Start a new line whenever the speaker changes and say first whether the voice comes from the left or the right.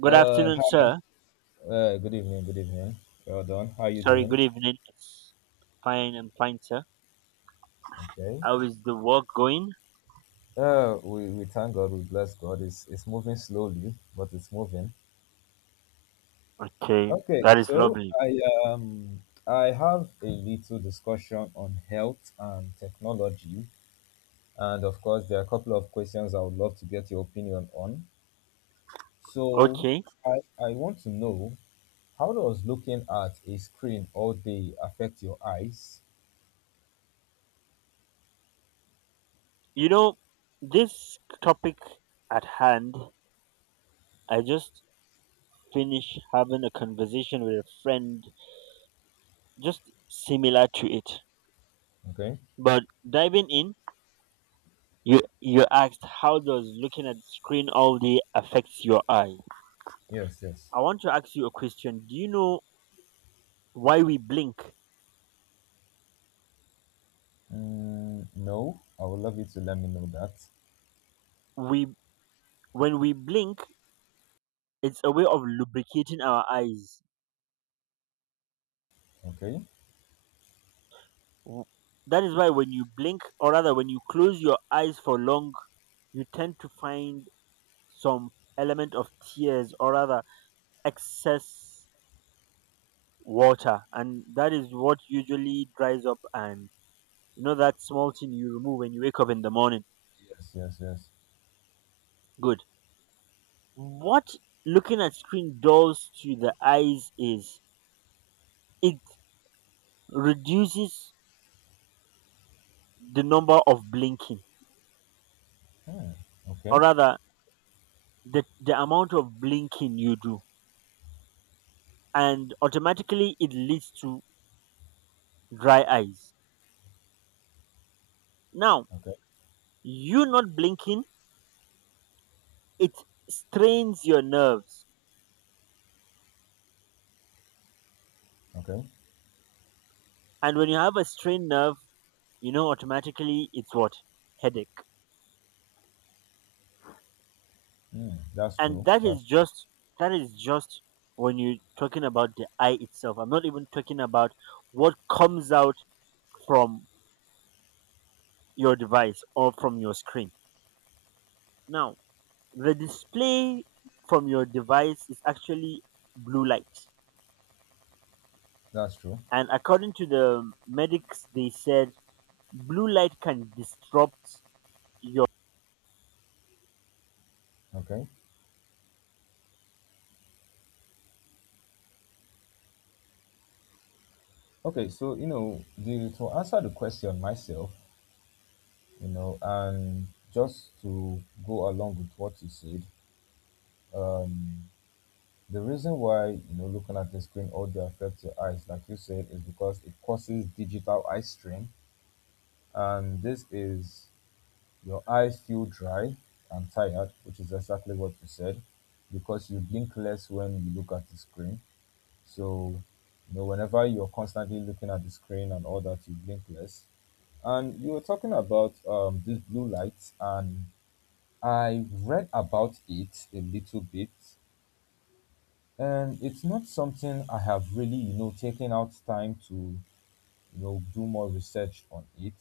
right: Good afternoon,
left: Hi,
right: sir.
left: good evening, good evening. Well done. How you
right: Sorry,
left: doing?
right: good evening. It's fine, I'm fine, sir.
left: Okay.
right: How is the work going?
left: We thank God, we bless God. It's moving slowly, but it's moving.
right: Okay,
left: Okay,
right: that is
left: so
right: lovely.
left: um I have a little discussion on health and technology, and of course there are a couple of questions I would love to get your opinion on. So
right: Okay,
left: I want to know how does looking at a screen all day affect your eyes?
right: you know, this topic at hand, I just finished having a conversation with a friend just similar to it.
left: Okay.
right: But diving in, you asked how does looking at the screen all day affects your eye?
left: Yes. Yes.
right: I want to ask you a question. Do you know why we blink?
left: Mm, no, I would love you to let me know that.
right: We When we blink it's a way of lubricating our eyes.
left: Okay.
right: W- That is why when you blink, or rather when you close your eyes for long, you tend to find some element of tears, or rather excess water, and that is what usually dries up. And you know that small thing you remove when you wake up in the morning.
left: Yes, yes, yes, yes.
right: Good. What looking at screen does to the eyes is it reduces the number of blinking,
left: Hmm.
right: or
left: Okay.
right: rather the amount of blinking you do, and automatically it leads to dry eyes. Now,
left: Okay.
right: you not blinking, it strains your nerves,
left: Okay.
right: and when you have a strained nerve, you know, automatically it's what? Headache.
left: Hmm. That's
right: And
left: true.
right: that is
left: That's true.
right: just, that is just when you're talking about the eye itself, I'm not even talking about what comes out from your device or from your screen. Now, the display from your device is actually blue light.
left: That's true.
right: And according to the medics, they said blue light can disrupt your.
left: Okay. Okay. So to answer the question myself, and just to go along with what you said, um, the reason why looking at the screen all day affects your eyes, like you said, is because it causes digital eye strain, and this is your eyes feel dry and tired, which is exactly what you said, because you blink less when you look at the screen. So, whenever you're constantly looking at the screen and all that, you blink less. And you were talking about this blue light, and I read about it a little bit, and it's not something I have really, taken out time to, do more research on it,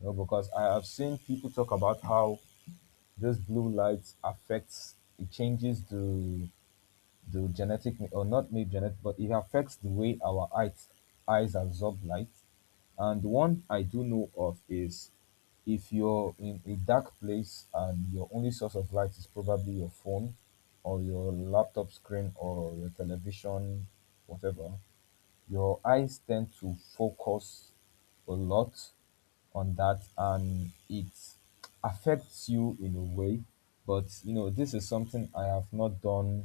left: because I have seen people talk about how this blue light affects, it changes the genetic, or not maybe genetic, but it affects the way our eyes absorb light. And one I do know of is if you're in a dark place and your only source of light is probably your phone or your laptop screen or your television, whatever, your eyes tend to focus a lot on that, and it affects you in a way. But this is something I have not done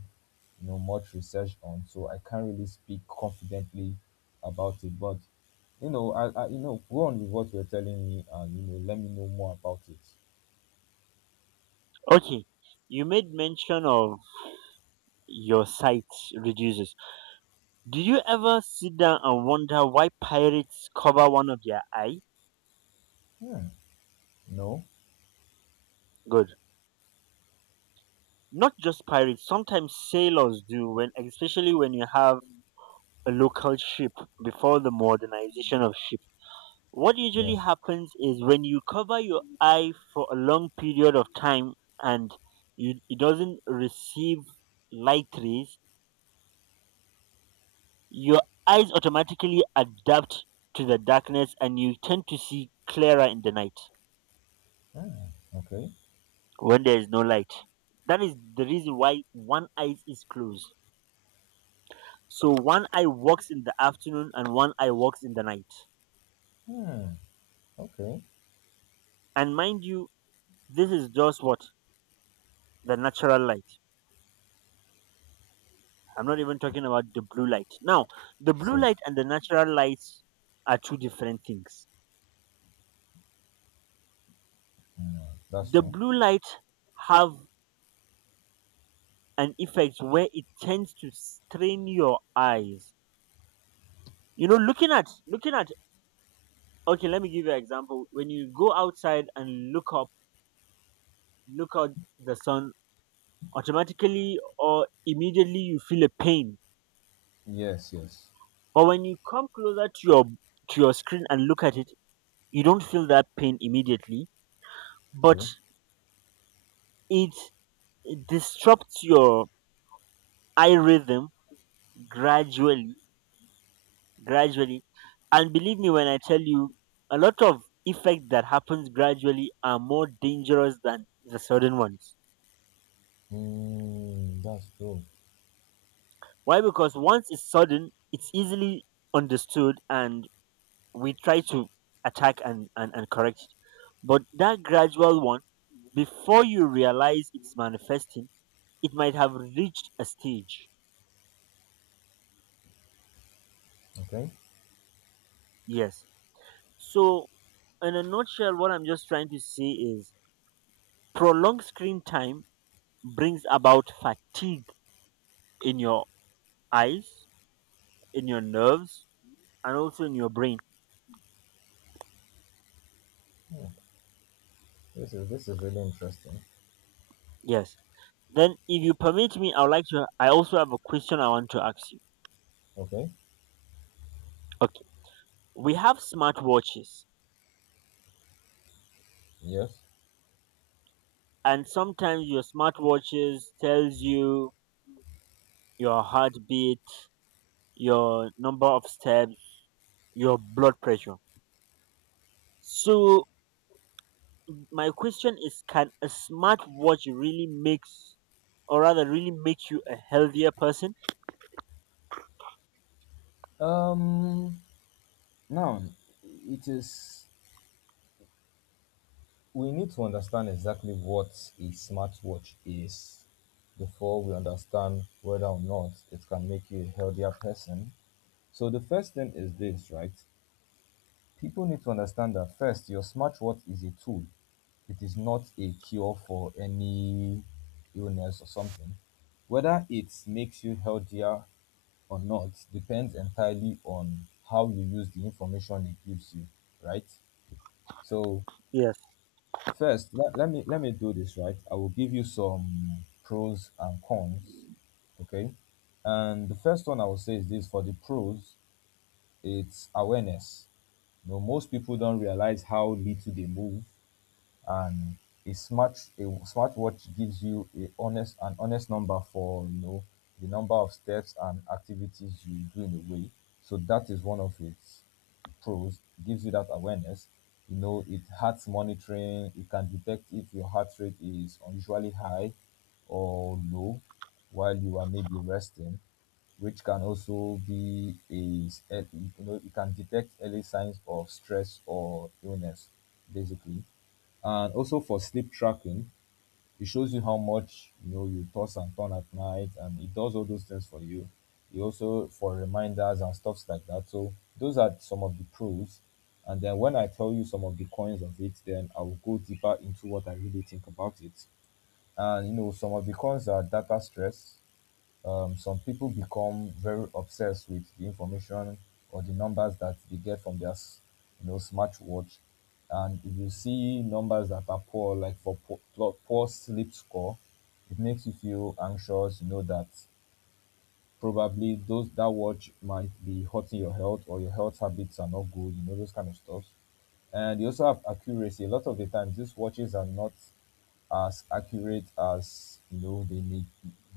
left: much research on, so I can't really speak confidently about it. But I go on with what you're telling me, and let me know more about it.
right: Okay, you made mention of your sight reduces. Do you ever sit down and wonder why pirates cover one of their eye?
left: Hmm. No.
right: Good. Not just pirates, sometimes sailors do, when especially when you have a local ship before the modernization of ship. What
left: Yeah.
right: usually happens is when you cover your eye for a long period of time and you, it doesn't receive light rays, your eyes automatically adapt to the darkness, and you tend to see clearer in the night
left: Hmm. Okay.
right: when there is no light. That is the reason why one eye is closed. So one eye works in the afternoon and one eye works in the night.
left: Hmm. Okay.
right: And mind you, this is just what? The natural light. I'm not even talking about the blue light. Now, the
left: Yes,
right: blue
left: yes.
right: light and the natural light are two different things.
left: Hmm, that's
right: The
left: true.
right: blue light have an effect where it tends to strain your eyes. You know, looking at okay, let me give you an example. When you go outside and look up, look out the sun, automatically or immediately you feel a pain.
left: Yes, yes.
right: But when you come closer to your screen and look at it, you don't feel that pain immediately, but
left: True.
right: it it disrupts your eye rhythm gradually, gradually. And believe me when I tell you, a lot of effects that happens gradually are more dangerous than the sudden ones.
left: Mm, that's true.
right: Why? Because once it's sudden, it's easily understood, and we try to attack and correct it. But that gradual one, before you realize it's manifesting, it might have reached a stage.
left: Okay.
right: Yes. So, in a nutshell, what I'm just trying to say is prolonged screen time brings about fatigue in your eyes, in your nerves, and also in your brain.
left: Yeah. This is really interesting.
right: Yes. Then, if you permit me, I would like to. I also have a question I want to ask you.
left: Okay.
right: Okay. We have smartwatches,
left: Yes.
right: and sometimes your smartwatches tells you your heartbeat, your number of steps, your blood pressure. So, my question is: can a smartwatch really makes, or rather, really make you a healthier person?
left: Um. Now, it is. We need to understand exactly what a smartwatch is before we understand whether or not it can make you a healthier person. So the first thing is this, right? People need to understand that first, your smartwatch is a tool. It is not a cure for any illness or something. Whether it makes you healthier or not depends entirely on how you use the information it gives you, right? So
right: Yes,
left: first, let me do this, right? I will give you some pros and cons, okay? And the first one I will say is this: for the pros, it's awareness. You know, most people don't realize how little they move, and a smartwatch gives you a honest an honest number for, the number of steps and activities you do in a way. So that is one of its pros. It gives you that awareness. You know, it heart monitoring. It can detect if your heart rate is unusually high or low while you are maybe resting, which can also be it can detect early signs of stress or illness, basically. And also for sleep tracking, it shows you how much, you toss and turn at night, and it does all those things for you. It also for reminders and stuffs like that. So those are some of the pros. And then when I tell you some of the cons of it, then I will go deeper into what I really think about it. And some of the cons are data stress. Some people become very obsessed with the information or the numbers that they get from their smartwatch. And if you see numbers that are poor, like for poor sleep score, it makes you feel anxious, that probably those that watch might be hurting your health, or your health habits are not good, those kind of stuff. And they also have accuracy. A lot of the times, these watches are not as accurate as, they make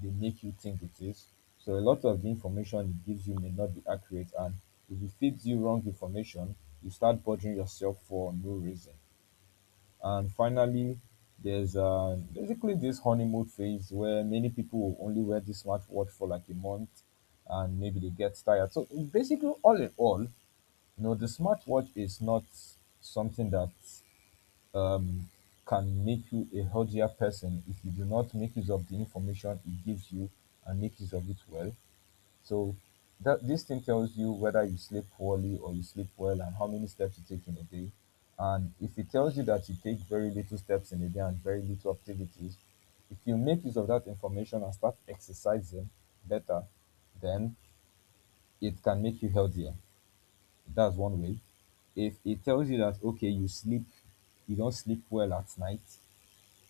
left: they make you think it is. So a lot of the information it gives you may not be accurate, and if it feeds you wrong information, you start bothering yourself for no reason. And finally, there's basically this honeymoon phase where many people will only wear this smartwatch for like a month, and maybe they get tired. So basically, all in all, the smartwatch is not something that, um, can make you a healthier person if you do not make use of the information it gives you and make use of it well. So that this thing tells you whether you sleep poorly or you sleep well, and how many steps you take in a day. And if it tells you that you take very little steps in a day and very little activities, if you make use of that information and start exercising better, then it can make you healthier. That's one way. If it tells you that okay, you don't sleep well at night,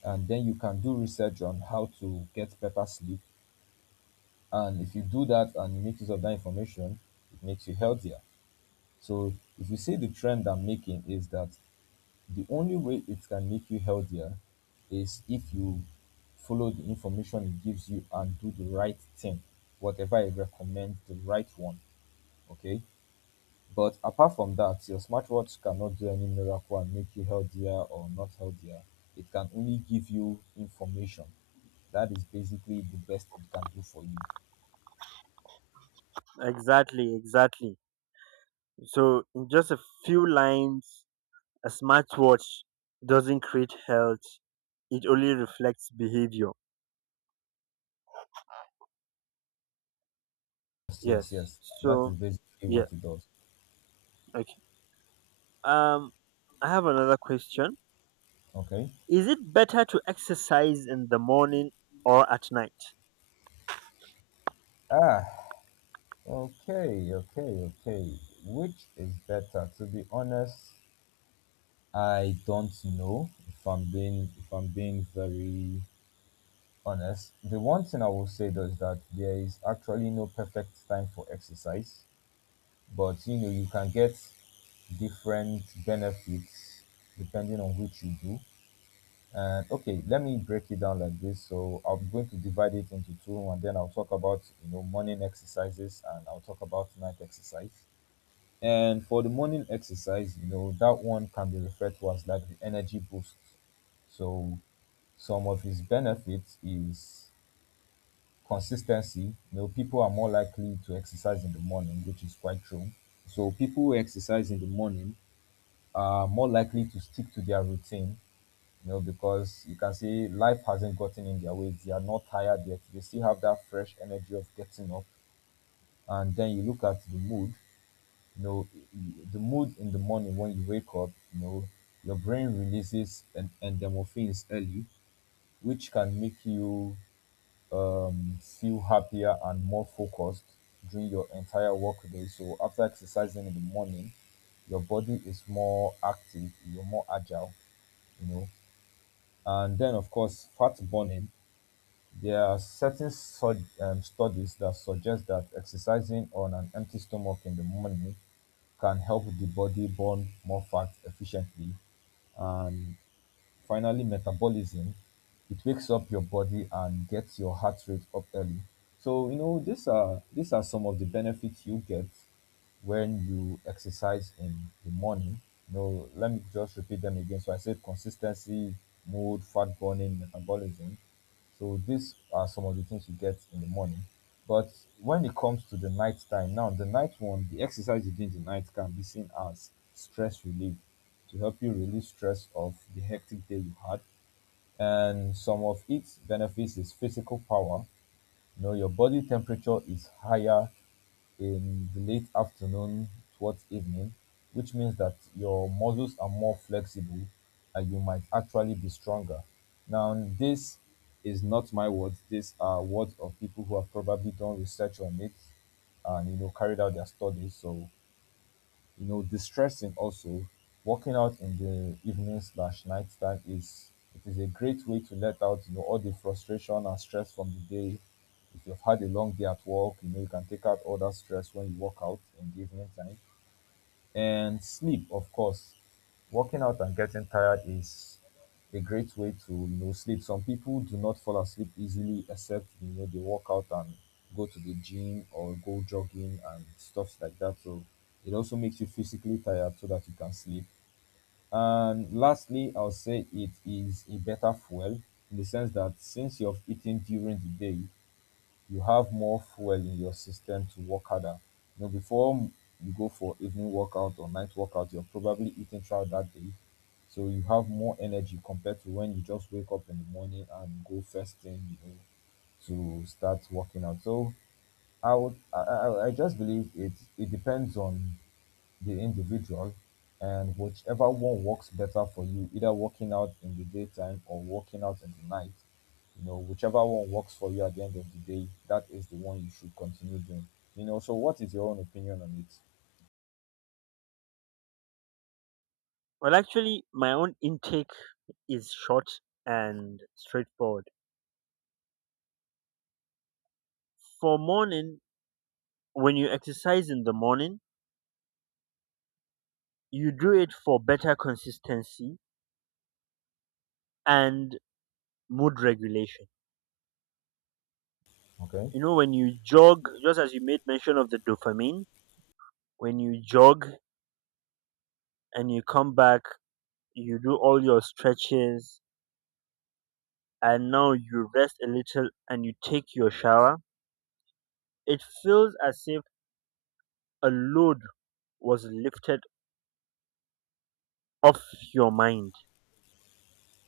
left: and then you can do research on how to get better sleep. And if you do that and you make use of that information, it makes you healthier. So if you see, the trend I'm making is that the only way it can make you healthier is if you follow the information it gives you and do the right thing, whatever it recommends, the right one. Okay. But apart from that, your smartwatch cannot do any miracle and make you healthier or not healthier. It can only give you information. That is basically the best it can do for you.
right: exactly, exactly. So, in just a few lines, a smartwatch doesn't create health, it only reflects behavior.
left: Yes, yes,
right: Yes.
left: yes. That
right: So,
left: is basically
right: yeah,
left: what it does.
right: okay. Um, I have another question.
left: Okay.
right: Is it better to exercise in the morning or at night?
left: Ah, okay, okay, okay. Which is better? To be honest, I don't know if I'm being very honest. The one thing I will say though is that there is actually no perfect time for exercise. But you can get different benefits depending on which you do. And okay, let me break it down like this. So I'm going to divide it into two, and then I'll talk about, morning exercises, and I'll talk about night exercise. And for the morning exercise, that one can be referred to as like the energy boost. So some of its benefits is consistency. People are more likely to exercise in the morning, which is quite true. So people who exercise in the morning are more likely to stick to their routine, because you can see life hasn't gotten in their way. They are not tired yet. They still have that fresh energy of getting up. And then you look at the mood. you know the mood in the morning when you wake up, your brain releases endorphins early, which can make you, feel happier and more focused during your entire workday. So after exercising in the morning, your body is more active, you're more agile, you know. And then, of course, fat burning. There are certain studies that suggest that exercising on an empty stomach in the morning can help the body burn more fat efficiently. And finally, metabolism. It wakes up your body and gets your heart rate up early. So these are some of the benefits you get when you exercise in the morning. Let me just repeat them again. So I said consistency, mood, fat burning, metabolism. So these are some of the things you get in the morning. But when it comes to the night time, now the night one, the exercise you do in the night can be seen as stress relief to help you release stress of the hectic day you had. And some of its benefits is physical power. You know, your body temperature is higher in the late afternoon towards evening, which means that your muscles are more flexible and you might actually be stronger. Now, this is not my words, these are words of people who have probably done research on it and carried out their studies. So distressing also. Walking out in the evening slash nighttime is a great way to let out, all the frustration and stress from the day. If you've had a long day at work, you can take out all that stress when you walk out in the evening time. And sleep, of course. Working out and getting tired is a great way to sleep. Some people do not fall asleep easily except they work out and go to the gym or go jogging and stuff like that. So it also makes you physically tired so that you can sleep. And lastly, I'll say it is a better fuel, in the sense that since you've eaten during the day, you have more fuel in your system to work harder. Before you go for evening workout or night workout, you're probably eating throughout that day. So you have more energy compared to when you just wake up in the morning and go first thing, to start working out. So I would, I just believe it depends on the individual, and whichever one works better for you, either working out in the daytime or working out in the night, whichever one works for you at the end of the day, that is the one you should continue doing. So what is your own opinion on it?
right: Well, actually, my own intake is short and straightforward. For morning, when you exercise in the morning, you do it for better consistency and mood regulation.
left: Okay.
right: You know, when you jog, just as you made mention of the dopamine, when you jog and you come back, you do all your stretches and now you rest a little and you take your shower, it feels as if a load was lifted off your mind.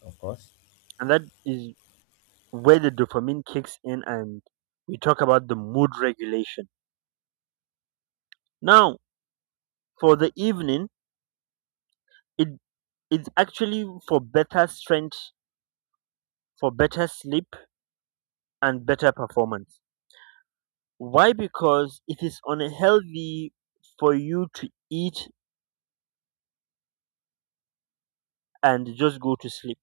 left: Of course.
right: And that is where the dopamine kicks in and we talk about the mood regulation. Now, for the evening, It it's actually for better strength, for better sleep, and better performance. Why? Because it is unhealthy for you to eat and just go to sleep.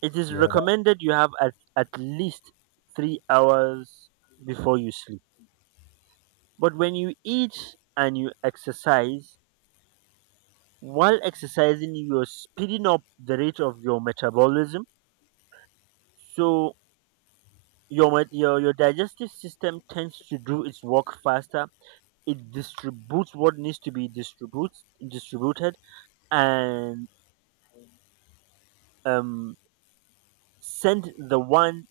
right: It is
left: Yeah. That's
right: recommended you have at least 3 hours before you sleep. But when you eat and you exercise, while exercising, you're speeding up the rate of your metabolism. So your digestive system tends to do its work faster, it distributes what needs to be distributes distributed, and um send the one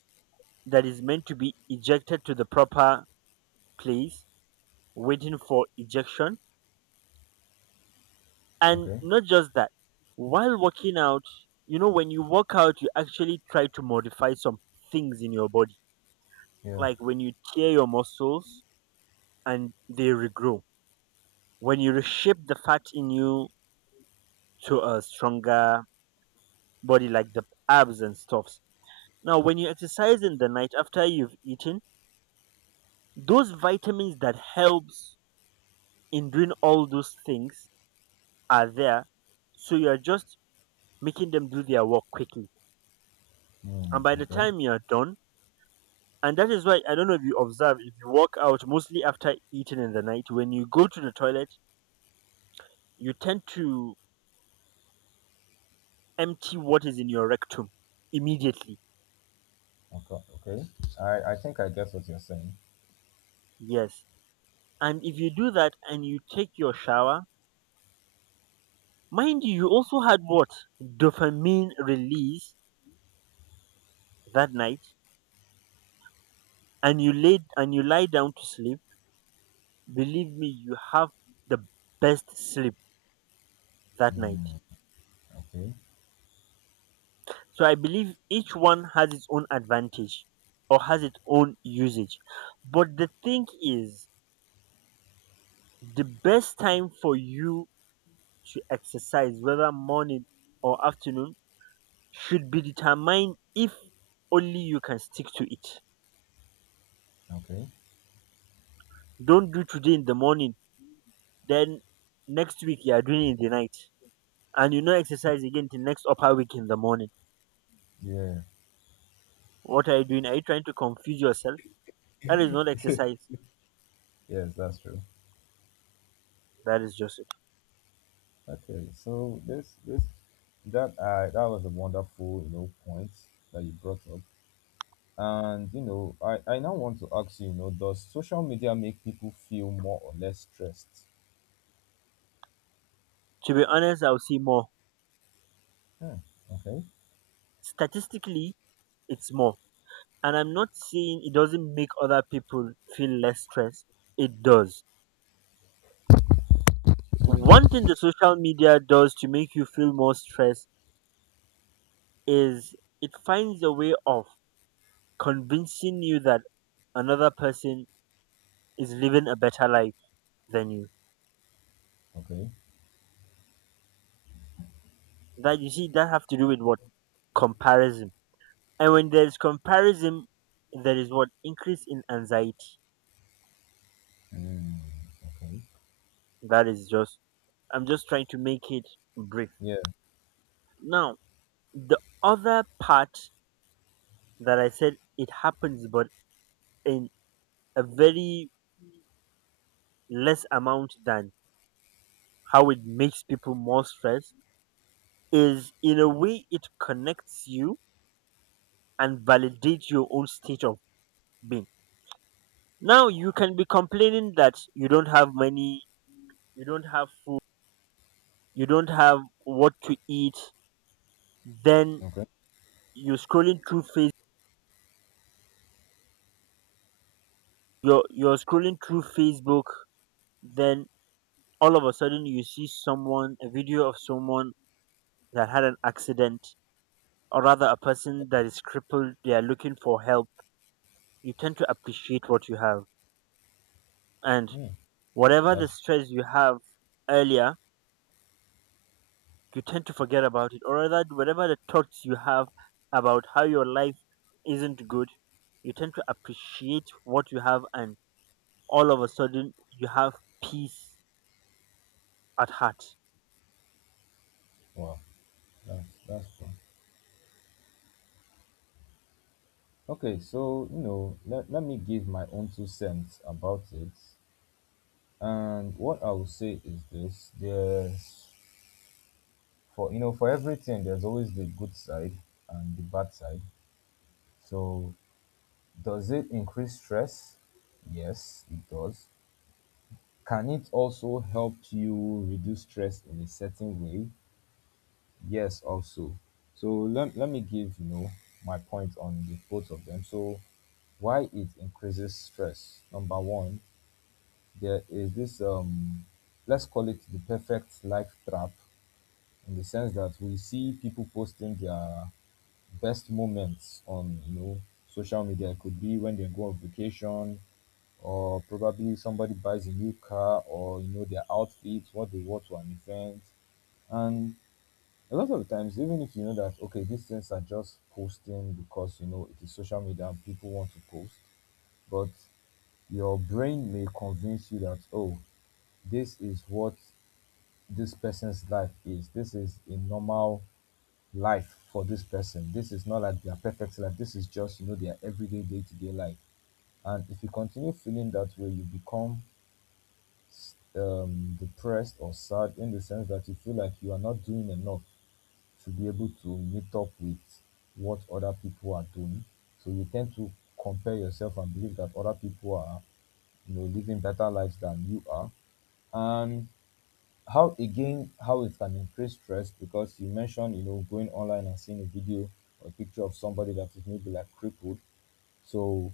right: that is meant to be ejected to the proper place waiting for ejection. And
left: okay.
right: not just that, while working out, you know, when you work out you actually try to modify some things in your body,
left: Yeah.
right: like when you tear your muscles and they regrow, when you reshape the fat in you to a stronger body like the abs and stuff. Now, when you exercise in the night after you've eaten, those vitamins that helps in doing all those things are there. So you're just making them do their work quickly.
left: Mm,
right: And by the
left: okay.
right: time you're done, and that is why, I don't know if you observe, if you walk out mostly after eating in the night, when you go to the toilet, you tend to empty what is in your rectum immediately.
left: Okay. Okay. I think I guess what you're saying.
right: Yes. And if you do that and you take your shower, mind you, you also had what? Dopamine release that night, and you lay and you lie down to sleep, believe me, you have the best sleep that night.
left: Mm, okay.
right: So I believe each one has its own advantage or has its own usage. But the thing is, the best time for you to exercise, whether morning or afternoon, should be determined if only you can stick to it.
left: Okay.
right: Don't do today in the morning, then next week you are doing it in the night. And you know exercise again till next upper week in the morning.
left: Yeah.
right: What are you doing? Are you trying to confuse yourself? That is not exercise.
left: Yes, that's true.
right: That is just it.
left: Okay, so this that that was a wonderful point that you brought up, and I now want to ask you, does social media make people feel more or less stressed?
right: To be honest, I'll see more.
left: Hmm. Okay.
right: Statistically, it's more. And I'm not saying it doesn't make other people feel less stressed. It does.
left: Hmm.
right: One thing the social media does to make you feel more stressed is it finds a way of convincing you that another person is living a better life than you.
left: Okay.
right: That you see, that have to do with what? Comparison. And when there's comparison, there is what? Increase in anxiety.
left: Hmm. Okay.
right: That is just, I'm just trying to make it brief.
left: Yeah.
right: Now, the other part that I said it happens, but in a very less amount than how it makes people more stressed, is in a way it connects you and validates your own state of being. Now, you can be complaining that you don't have money, you don't have food, you don't have what to eat, then
left: Okay.
right: you're scrolling through face you're scrolling through Facebook, then all of a sudden you see someone a video of someone that had an accident or rather a person that is crippled, they are looking for help. You tend to appreciate what you have. And
left: Hmm.
right: whatever the
left: That's
right: stress you have earlier, you tend to forget about it. Or rather whatever the thoughts you have about how your life isn't good, you tend to appreciate what you have, and all of a sudden you have peace at heart.
left: wow. That's fun. Okay, so let me give my own two cents about it. And what I will say is this: there's for you know for everything, there's always the good side and the bad side. So, does it increase stress? Yes, it does. Can it also help you reduce stress in a certain way? Yes, also. So let me give my point on the both of them. So, why it increases stress: number one, there is this, let's call it, the perfect life trap, in the sense that we see people posting their best moments on, social media. Could be when they go on vacation, or probably somebody buys a new car, or their outfits, what they wore to an event. And a lot of times, even if you know that, okay, these things are just posting because it is social media and people want to post. But your brain may convince you that, oh, this is what this person's life is. This is a normal life for this person. This is not like their perfect life. This is just, their everyday, day to day life. And if you continue feeling that way, you become depressed or sad, in the sense that you feel like you are not doing enough to be able to meet up with what other people are doing. So you tend to compare yourself and believe that other people are, living better lives than you are. And how again, how it can increase stress, because you mentioned, going online and seeing a video or picture of somebody that is maybe like crippled. So,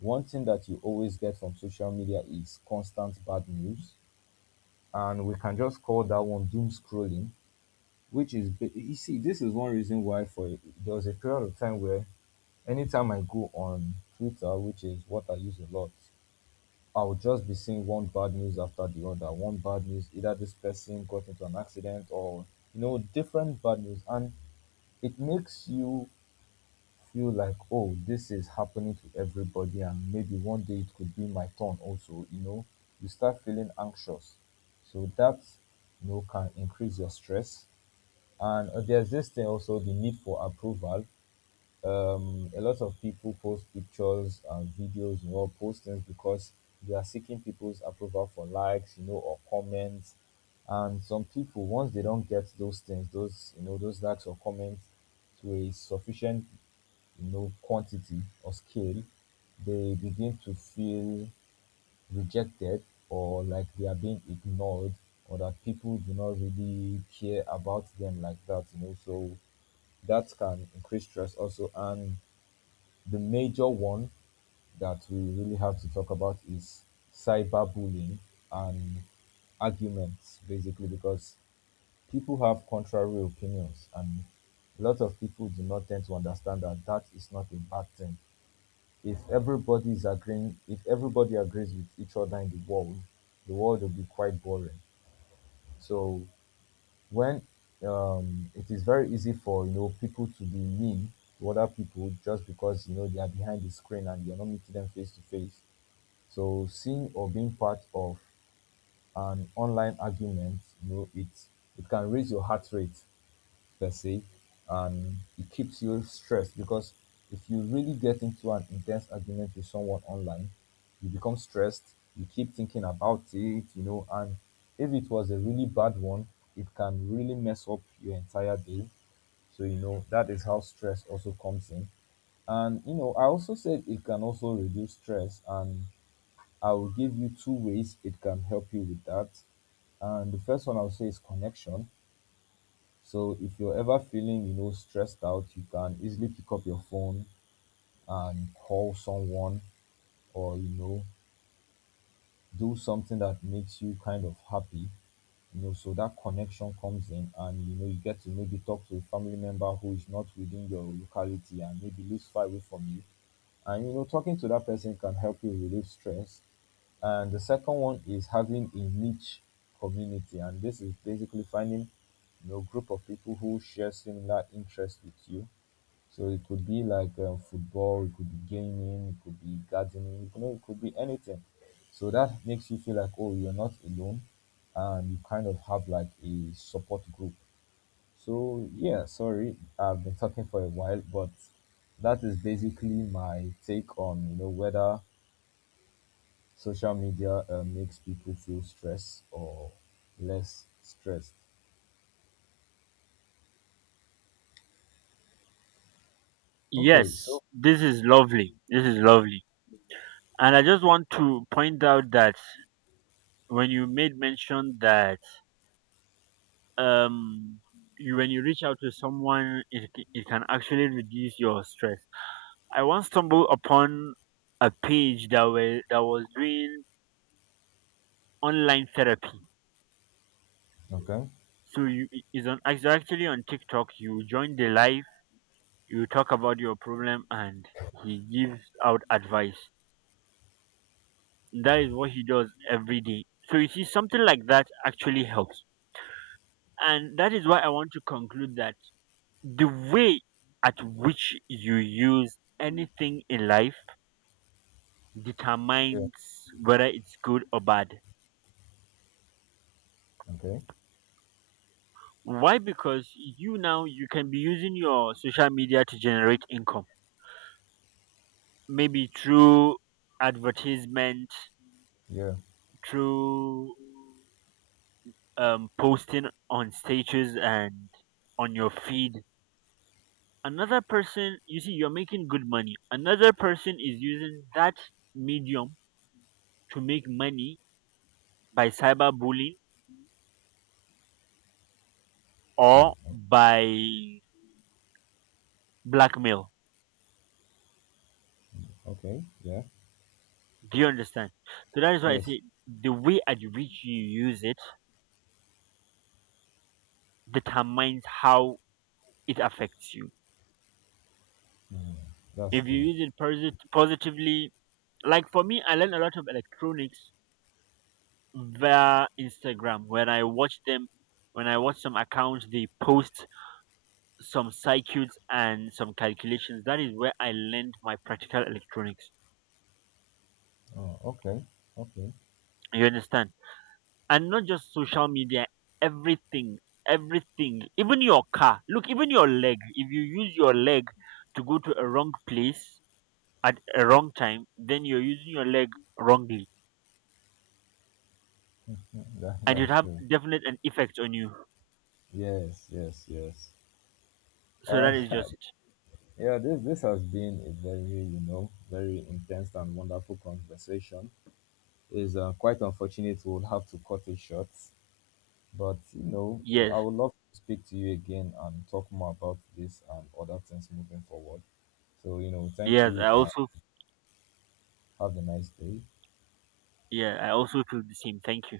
left: one thing that you always get from social media is constant bad news, and we can just call that one doom scrolling, which is you see, this is one reason why, for there was a period of time where anytime I go on Twitter, which is what I use a lot, I'll just be seeing one bad news after the other. One bad news: either this person got into an accident, or different bad news. And it makes you feel like, oh, this is happening to everybody, and maybe one day it could be my turn also, you know. You start feeling anxious. So that can increase your stress. And there's this thing also, the need for approval. A lot of people post pictures and videos, postings, because they are seeking people's approval for likes, or comments. And some people, once they don't get those things, those likes or comments to a sufficient, quantity or scale, they begin to feel rejected, or like they are being ignored, or that people do not really care about them like that. So that can increase stress also. And the major one that we really have to talk about is cyberbullying and arguments, basically, because people have contrary opinions, and a lot of people do not tend to understand that that is not a bad thing. If everybody is agreeing, if everybody agrees with each other in the world will be quite boring. So when, it is very easy for people to be mean to other people, just because they are behind the screen and you're not meeting them face to face. So, seeing or being part of an online argument, you know, it it can raise your heart rate per se, and it keeps you stressed, because if you really get into an intense argument with someone online, you become stressed, you keep thinking about it, and if it was a really bad one, it can really mess up your entire day. So, that is how stress also comes in. And, I also said it can also reduce stress, and I will give you two ways it can help you with that. And the first one I'll say is connection. So if you're ever feeling, stressed out, you can easily pick up your phone and call someone, or, do something that makes you kind of happy. So that connection comes in, and you get to maybe talk to a family member who is not within your locality and maybe lives far away from you. And talking to that person can help you relieve stress. And the second one is having a niche community, and this is basically finding group of people who share similar interests with you. So it could be like, football, it could be gaming, it could be gardening, it could be anything. So that makes you feel like, oh, you're not alone, and you kind of have like a support group. So yeah, sorry, I've been talking for a while, but that is basically my take on whether social media makes people feel stressed or less stressed. Okay,
right: Yes,
left: so
right: this is lovely. This is lovely. And I just want to point out that when you made mention that um you when you reach out to someone, it can actually reduce your stress. I once stumbled upon a page that was doing online therapy.
left: okay,
right: So you it's actually on TikTok. You join the live, you talk about your problem and he gives out advice. That is what he does every day. So you see, something like that actually helps. And that is why I want to conclude that the way at which you use anything in life
left: yeah,
right: determines whether it's good or bad.
left: okay,
right: Why? Because you now, you can be using your social media to generate income. Maybe through advertisement,
left: yeah,
right: through posting on stages and on your feed. Another person, you see, you're making good money, another person is using that medium to make money by cyberbullying or
left: mm,
right: by blackmail.
left: okay, yeah,
right: Do you understand? So that is why I
left: yes.
right: say the way at which you use it determines how it affects you.
left: Mm, that's
right: If you
left: true.
right: use it positively, like for me, I learned a lot of electronics via Instagram when I watch them, when I watch some accounts they post some circuits and some calculations. That is where I learned my practical electronics.
left: Oh, okay. Okay.
right: You understand? And not just social media, everything, everything, even your car. Look, even your leg. If you use your leg to go to a wrong place at a wrong time, then you're using your leg wrongly.
left: Mm, That,
right: And it
left: that's
right: have
left: true.
right: definite an effect on you.
left: Yes, yes, yes.
right: So that
left: And
right: is just it.
left: yeah, this has been a very, very intense and wonderful conversation. It's quite unfortunate we'll have to cut it short, but
right: Yes.
left: I would love to speak to you again and talk more about this and other things moving forward. So, thank
right: Yes. I
left: you, and
right: also
left: have a nice day.
right: Yeah, I also feel the same. Thank you.